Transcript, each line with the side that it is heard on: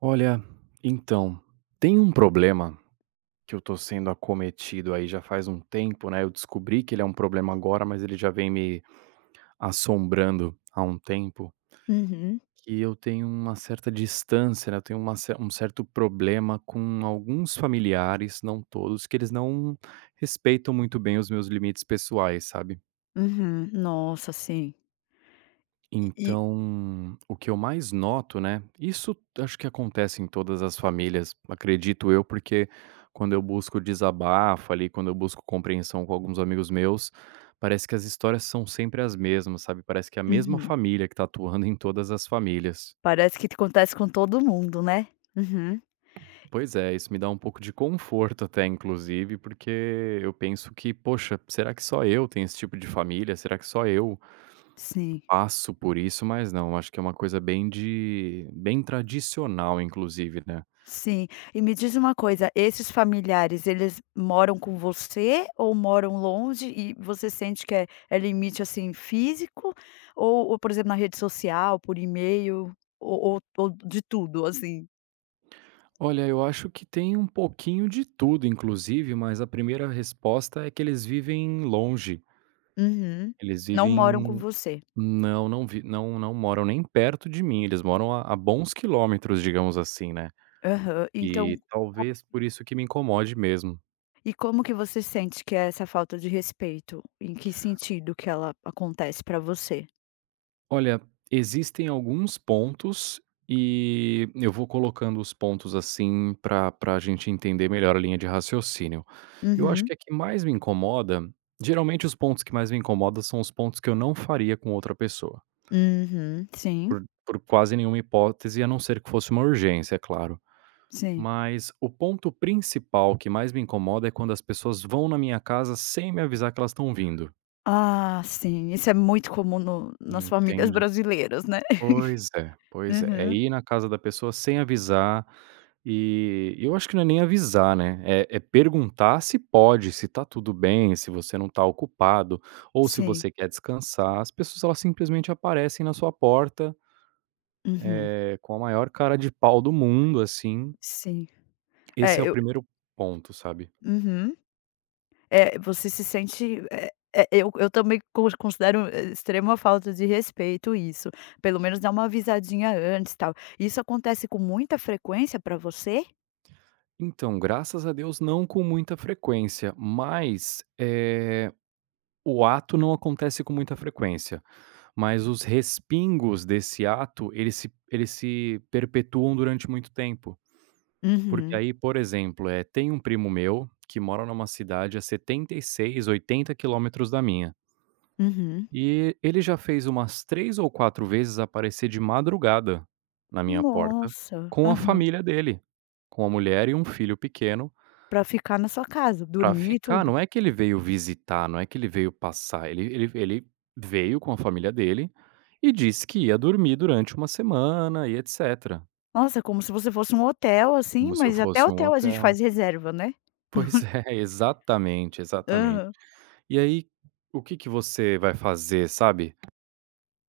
right: Olha, então, tem um problema que eu tô sendo acometido aí já faz um tempo, né? Eu descobri que ele é um problema agora, mas ele já vem me assombrando há um tempo.
left: Uhum,
right: Que eu tenho uma certa distância, né? Eu tenho um certo problema com alguns familiares, não todos, que eles não respeitam muito bem os meus limites pessoais, sabe?
left: uhum. Nossa, sim. E
right: Então, o que eu mais noto, né, isso acho que acontece em todas as famílias, acredito eu, porque quando eu busco desabafo ali, quando eu busco compreensão com alguns amigos meus, parece que as histórias são sempre as mesmas, sabe? Parece que é a mesma
left: uhum.
right: família que tá atuando em todas as famílias.
left: Parece que acontece com todo mundo, né? Uhum.
right: Pois é, isso me dá um pouco de conforto até, inclusive, porque eu penso que, poxa, será que só eu tenho esse tipo de família? Será que só eu
left: Sim,
right: passo por isso, mas não, acho que é uma coisa bem de bem tradicional inclusive, né.
left: sim. E me diz uma coisa, esses familiares, eles moram com você ou moram longe e você sente que é limite, assim, físico ou, por exemplo, na rede social, por e-mail ou de tudo, assim?
right: Olha, eu acho que tem um pouquinho de tudo inclusive, mas a primeira resposta é que eles vivem longe,
left: Uhum.
right: eles
left: Não moram com
right: vivem
left: você?
right: não, não vi não não moram nem perto de mim, eles moram a bons quilômetros, digamos assim, né.
left: Aham. Então,
right: E talvez por isso que me incomode mesmo.
left: e como que você sente que é essa falta de respeito? Em que sentido que ela acontece pra você?
right: Olha, existem alguns pontos e eu vou colocando os pontos, assim, para a gente entender melhor a linha de raciocínio. Eu acho
left: Uhum,
right: que a que mais me incomoda Geralmente os pontos que mais me incomodam são os pontos que eu não faria com outra pessoa,
left: uhum, sim,
right: por quase nenhuma hipótese, a não ser que fosse uma urgência, é claro.
left: sim.
right: Mas o ponto principal que mais me incomoda é quando as pessoas vão na minha casa sem me avisar que elas estão vindo,
left: Ah, sim, isso é muito comum no nas famílias
right: entende?
left: brasileiras, né.
right: Pois é, pois é. É
left: Uhum,
right: ir na casa da pessoa sem avisar, e eu acho que não é nem avisar, né, é perguntar se pode, se tá tudo bem, se você não tá ocupado, ou se
left: sim,
right: você quer descansar. As pessoas elas simplesmente aparecem na sua porta,
left: uhum,
right: com a maior cara de pau do mundo, assim.
left: sim.
right: Esse é
left: É,
right: o
left: eu
right: primeiro ponto, sabe.
left: uhum. É, você se sente, eu também considero, extrema falta de respeito isso, pelo menos dar uma avisadinha antes, tal. Isso acontece com muita frequência pra você?
right: Então, graças a Deus não com muita frequência, mas, o ato não acontece com muita frequência. Mas os respingos desse ato, eles se perpetuam durante muito tempo. Porque
left: Uhum,
right: aí, por exemplo, tem um primo meu que mora numa cidade a 76, 80 quilômetros da minha.
left: uhum.
right: E ele já fez umas 3 ou 4 vezes aparecer de madrugada na minha porta
left: Nossa.
right: com a
left: Aham.
right: família dele, com a mulher e um filho pequeno.
left: Pra ficar na sua casa,
right: Pra
left: dormir e
right: ficar,
left: tudo.
right: não é que ele veio visitar, não é que ele veio passar, ele veio com a família dele e disse que ia dormir durante uma semana e etcétera,
left: Nossa, é como se você fosse um hotel, assim,
right: como se eu
left: mas até
right: fosse um
left: hotel a gente
right: hotel.
left: faz reserva, né?
right: Pois é, exatamente, exatamente.
left: Aham.
right: E aí, o que que você vai fazer, sabe?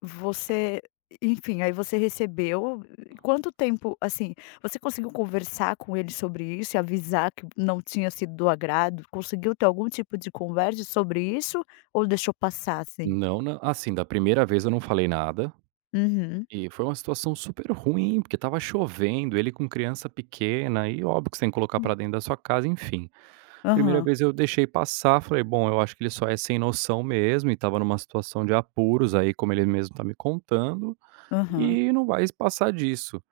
left: Você enfim, aí você recebeu e quanto tempo, assim, você conseguiu conversar com ele sobre isso e avisar que não tinha sido do agrado? Conseguiu ter algum tipo de conversa sobre isso ou deixou passar, assim?
right: Não, na assim, Da primeira vez eu não falei nada.
left: Uhum.
right: E foi uma situação super ruim, porque estava chovendo, ele com criança pequena, e óbvio que você tem que colocar pra dentro da sua casa, enfim. Primeira
left: Aham,
right: vez eu deixei passar, falei: "Bom, eu acho que ele só é sem noção mesmo e estava numa situação de apuros aí, como ele mesmo tá me contando,
left: aham.
right: e não vai passar disso".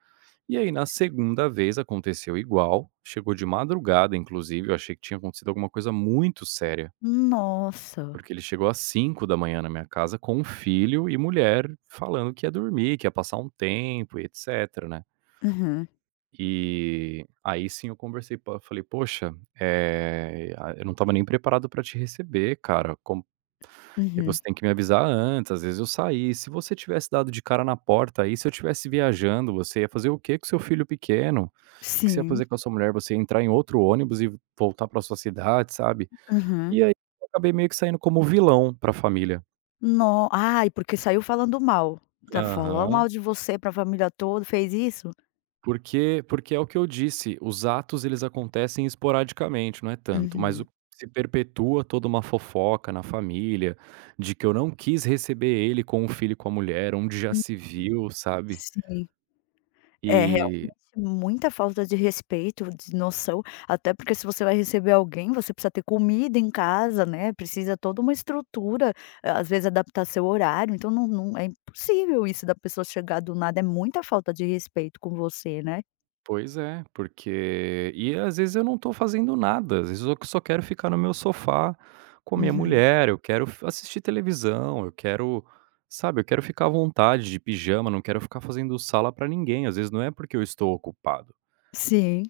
right: E aí na segunda vez aconteceu igual, chegou de madrugada inclusive, eu achei que tinha acontecido alguma coisa muito séria.
left: Nossa.
right: Porque ele chegou às 5 da manhã na minha casa com filho e mulher, falando que ia dormir, que ia passar um tempo e etcétera, né.
left: Uhum,
right: E aí sim eu conversei pa falei: "Poxa, eh, a eu não estava nem preparado pra te receber, cara, como
left: uhum.
right: você tem que me avisar antes, às vezes eu saí, se você tivesse dado de cara na porta aí, se eu estivesse viajando, você ia fazer o quê com seu filho pequeno? O Que que você ia
left: Sim.
right: fazer com a sua mulher? Você ia entrar em outro ônibus e voltar pra sua cidade, sabe?"
left: Uhum.
right: E aí eu acabei meio que saindo como vilão pra família.
left: No ai, porque saiu falando mal. Tá, falou
right: Aham.
left: mal de você pra família toda, fez isso?
right: Porque é o que eu disse, os atos eles acontecem esporadicamente, não é tanto, mas o
left: Uhum.
right: se perpetua toda uma fofoca na família, de que eu não quis receber ele com o filho e com a mulher, onde já
left: Hum.
right: se viu, sabe.
left: Sim. É
right: E
left: realmente muita falta de respeito, de noção, até porque se você vai receber alguém, você precisa ter comida em casa, né, precisa toda uma estrutura, às vezes adaptar seu horário, então não é impossível isso da pessoa chegar do nada, é muita falta de respeito com você, né.
right: pois é, porque e às vezes eu não tô fazendo nada, às vezes eu só quero ficar no meu sofá com a minha
left: Uhum.
right: mulher, eu quero f assistir televisão, eu quero, sabe, eu quero ficar à vontade de pijama, não quero ficar fazendo sala pra ninguém, às vezes não é porque eu estou ocupado.
left: Sim.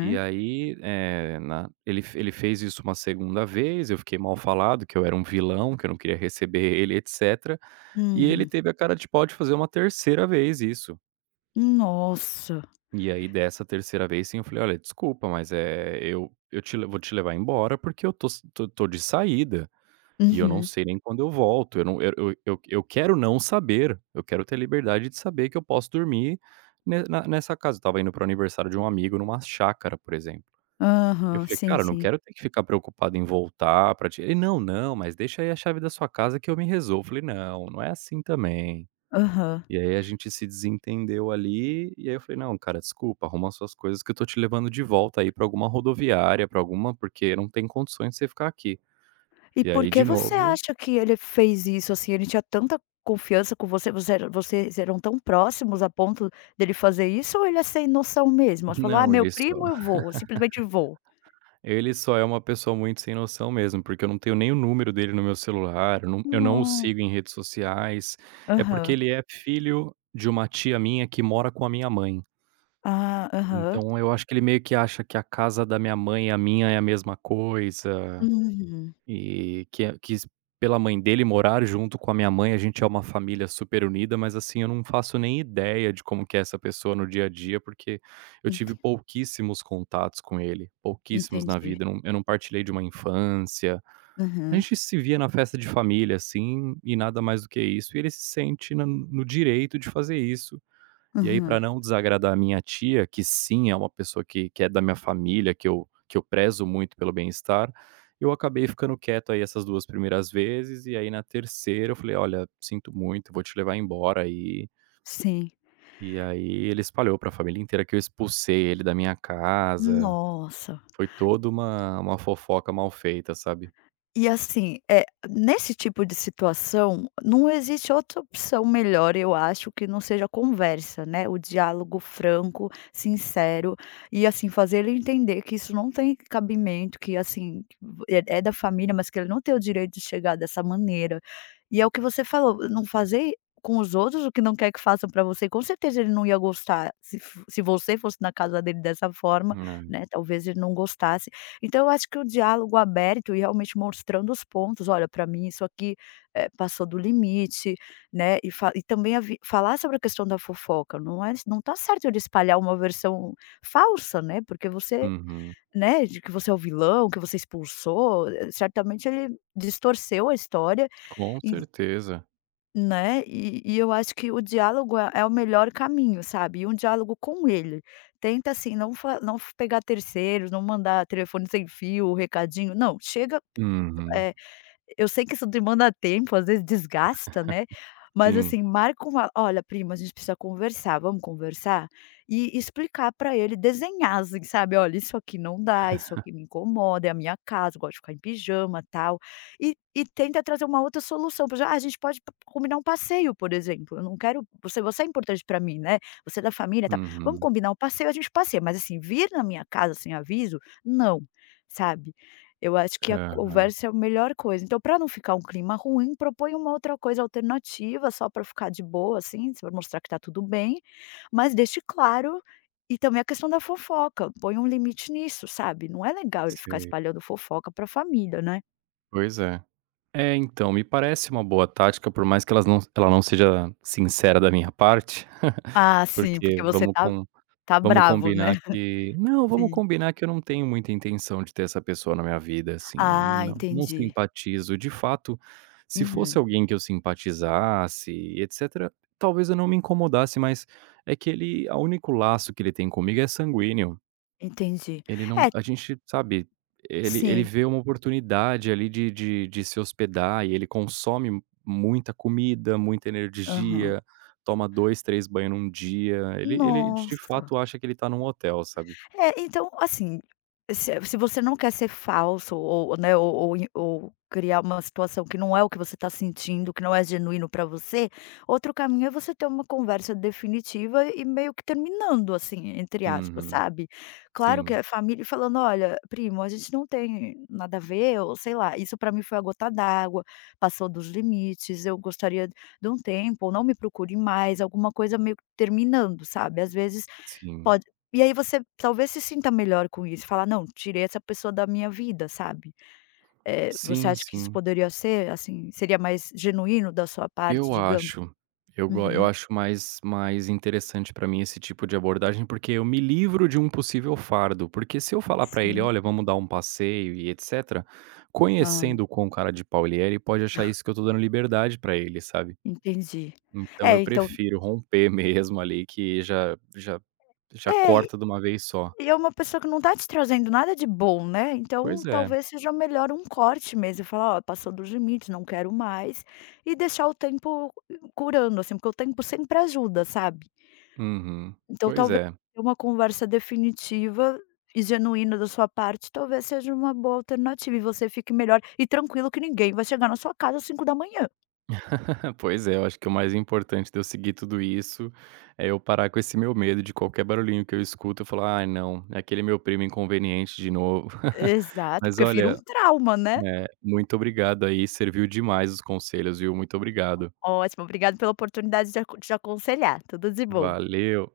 right: E aí, eh, na ele f ele fez isso uma segunda vez, eu fiquei mal falado que eu era um vilão, que eu não queria receber ele, etcétera, e ele
left: Uhum.
right: teve a cara de pau de fazer uma terceira vez isso.
left: Nossa.
right: E aí dessa terceira vez, sim, eu falei: "Olha, desculpa, mas, é eu te le vou te levar embora, porque eu tô s tô tô de saída, e eu não
left: Uhum.
right: sei nem quando eu volto, eu quero não saber, eu quero ter liberdade de saber que eu posso dormir ne na nessa casa". Eu estava indo para o aniversário de um amigo numa chácara, por exemplo. Eu
left: Aham.
right: falei:
left: Sim,
right: "Cara, eu não
left: sim.
right: quero ter que ficar preocupado em voltar para te" ele: "Não, não, mas deixa aí a chave da sua casa que eu me resolvo". Eu falei: "Não, não é assim também".
left: Aham.
right: E aí a gente se desentendeu ali, e aí eu falei: "Não, cara, desculpa, arruma suas coisas que eu tô te levando de volta aí pra alguma rodoviária, pra alguma porque não tem condições de você ficar aqui".
left: E
right: E
left: por
right: aí
left: que
right: de
left: você
right: novo
left: acha que ele fez isso, assim? Ele tinha tanta confiança com você, você era, vocês eram tão próximos a ponto dele fazer isso ou ele é sem noção mesmo? Ele falou: "Ah,
right: não,
left: meu primo, eu vou, eu simplesmente vou".
right: ele só é uma pessoa muito sem noção mesmo, porque eu não tenho nem o número dele no meu celular, eu não o
left: No
right: sigo em redes sociais. É porque
left: aham.
right: ele é filho de uma tia minha que mora com a minha mãe.
left: Ah, aham.
right: Então eu acho que ele meio que acha que a casa da minha mãe e a minha é a mesma coisa.
left: Uhum.
right: E que é que s Pela mãe dele morar junto com a minha mãe, a gente é uma família super unida, mas, assim, eu não faço nem ideia de como que é essa pessoa no dia a dia, porque eu tive
left: Enten
right: pouquíssimos contatos com ele, pouquíssimos na
left: Entendi.
right: vida, eu não partilhei de uma infância. A
left: Aham,
right: gente se via na festa de família, assim, e nada mais do que isso, e ele se sente na no direito de fazer isso, e aí, para
left: aham.
right: não desagradar a minha tia, que sim é uma pessoa que é da minha família, que eu prezo muito pelo bem-estar, eu acabei ficando quieto aí essas 2 primeiras vezes, e aí na terceira eu falei: "Olha, sinto muito, vou te levar embora aí".
left: Sim.
right: E aí ele espalhou para a família inteira que eu expulsei ele da minha casa.
left: Nossa.
right: Foi toda uma fofoca mal feita, sabe.
left: E assim, é nesse tipo de situação, não existe outra opção melhor, eu acho, que não seja a conversa, né, o diálogo franco, sincero, e assim, fazer ele entender que isso não tem cabimento, que assim, é da família, mas que ele não tem o direito de chegar dessa maneira. E é o que você falou, não fazer com os outros o que não quer que façam para você, com certeza ele não ia gostar, se você fosse na casa dele dessa forma,
right: É.
left: né, talvez ele não gostasse, então eu acho que o diálogo aberto e realmente mostrando os pontos: "Olha, para mim isso aqui, passou do limite", né, e também a vi falar sobre a questão da fofoca, não tá certo ele espalhar uma versão falsa, né, porque você,
right: Uhum.
left: né, de que você é o vilão, que você expulsou, certamente ele distorceu a história,
right: Com certeza.
left: né, e eu acho que o diálogo é o melhor caminho, sabe, e um diálogo com ele. Tenta assim, não fa não f pegar terceiros, não mandar telefone sem fio, recadinho, não, chega,
right: Uhum.
left: eh eu sei que isso demanda tempo, às vezes desgasta, né, mas
right: Sim.
left: assim, marca uma: "Olha prima, a gente precisa conversar, vamos conversar?" E explicar para ele, desenhar assim, sabe: "Olha, isso aqui não dá, isso aqui me incomoda, é a minha casa, eu gosto de ficar em pijama, tal". E tenta trazer uma outra solução, por exemplo: "Ah, a gente pode p combinar um passeio, por exemplo, eu não quero você, você é importante para mim, né, você é da família, tal, vamos
right: Uhum.
left: combinar um passeio, a gente passeia, mas assim, vir na minha casa sem aviso, não", sabe. Eu acho que a
right: É,
left: conversa é a melhor coisa. Então, para não ficar um clima ruim, propõe uma outra coisa alternativa, só para ficar de boa, assim, para mostrar que tá tudo bem, mas deixe claro, e também a questão da fofoca, põe um limite nisso, sabe. Não é legal ele ficar
right: sei.
left: espalhando fofoca para a família, né.
right: Pois é. É, então, me parece uma boa tática, por mais que ela não seja sincera da minha parte,
left: Ah, sim, porque
right: porque
left: você tá, tá
right: vamos
left: bravo, né.
right: combinar que não, vamos
left: Sim.
right: combinar que eu não tenho muita intenção de ter essa pessoa na minha vida, assim, não
left: Ah,
right: não não
left: entendi.
right: simpatizo. De fato, se fosse
left: Uhum,
right: alguém que eu simpatizasse e etcétera, talvez eu não me incomodasse, mas é que ele a único laço que ele tem comigo é sanguíneo.
left: entendi.
right: Ele não
left: É,
right: a gente, sabe, ele
left: sim.
right: vê uma oportunidade ali de se hospedar e ele consome muita comida, muita
left: Aham.
right: energia, toma 2, 3 banhos num dia, ele de
left: Nossa!
right: fato acha que ele tá num hotel, sabe.
left: É, então, assim, se você não quer ser falso ou, né, ou criar uma situação que não é o que você está sentindo, que não é genuíno para você, outro caminho é você ter uma conversa definitiva e meio que terminando, assim, entre aspas,
right: Uhum.
left: sabe. Claro que
right: Sim,
left: a família falando: "Olha, primo, a gente não tem nada a ver", ou sei lá, "isso para mim foi a gota d'água, passou dos limites, eu gostaria de um tempo, ou não me procure mais", alguma coisa meio que terminando, sabe. Às vezes
right: sim.
left: pode. E aí você talvez se sinta melhor com isso, falar: "Não, tirei essa pessoa da minha vida", sabe. Eh, você
right: Sim,
left: acha que isso
right: sim.
left: poderia ser, assim, seria mais genuíno da sua parte,
right: Eu
left: digamos?
right: acho. Eu
left: Uhum.
right: acho mais interessante pra mim esse tipo de abordagem, porque eu me livro de um possível fardo, porque se eu falar pra ele:
left: Sim.
right: "Olha, vamos dar um passeio e etcétera",
left: Hã,
right: conhecendo o quão cara de pau ele é, ele pode achar isso que eu tô dando liberdade pra ele, sabe.
left: entendi.
right: Então
left: É,
right: eu
left: então
right: prefiro romper mesmo ali que já já
left: é,
right: corta de uma vez só.
left: e é uma pessoa que não tá te trazendo nada de bom, né, então
right: Pois é.
left: talvez seja melhor um corte mesmo, falar: "Ó, passou dos limites, não quero mais", e deixar o tempo curando, assim, porque o tempo sempre ajuda, sabe.
right: Uhum.
left: Então
right: Pois
left: talvez
right: é.
left: ter uma conversa definitiva e genuína da sua parte, talvez seja uma boa alternativa e você fique melhor e tranquilo que ninguém vai chegar na sua casa às 5 da manhã.
right: Pois é, eu acho que o mais importante de eu seguir tudo isso é eu parar com esse meu medo de qualquer barulhinho que eu escuto, eu falar: "Ai não, é aquele meu primo inconveniente de novo".
left: Exato,
right: Mas
left: porque vira um
right: olha,
left: trauma, né.
right: muito obrigado aí, serviu demais os conselhos, viu. Muito obrigado.
left: Ótimo, obrigado pela oportunidade de aconselhar. Tudo de bom.
right: Valeu.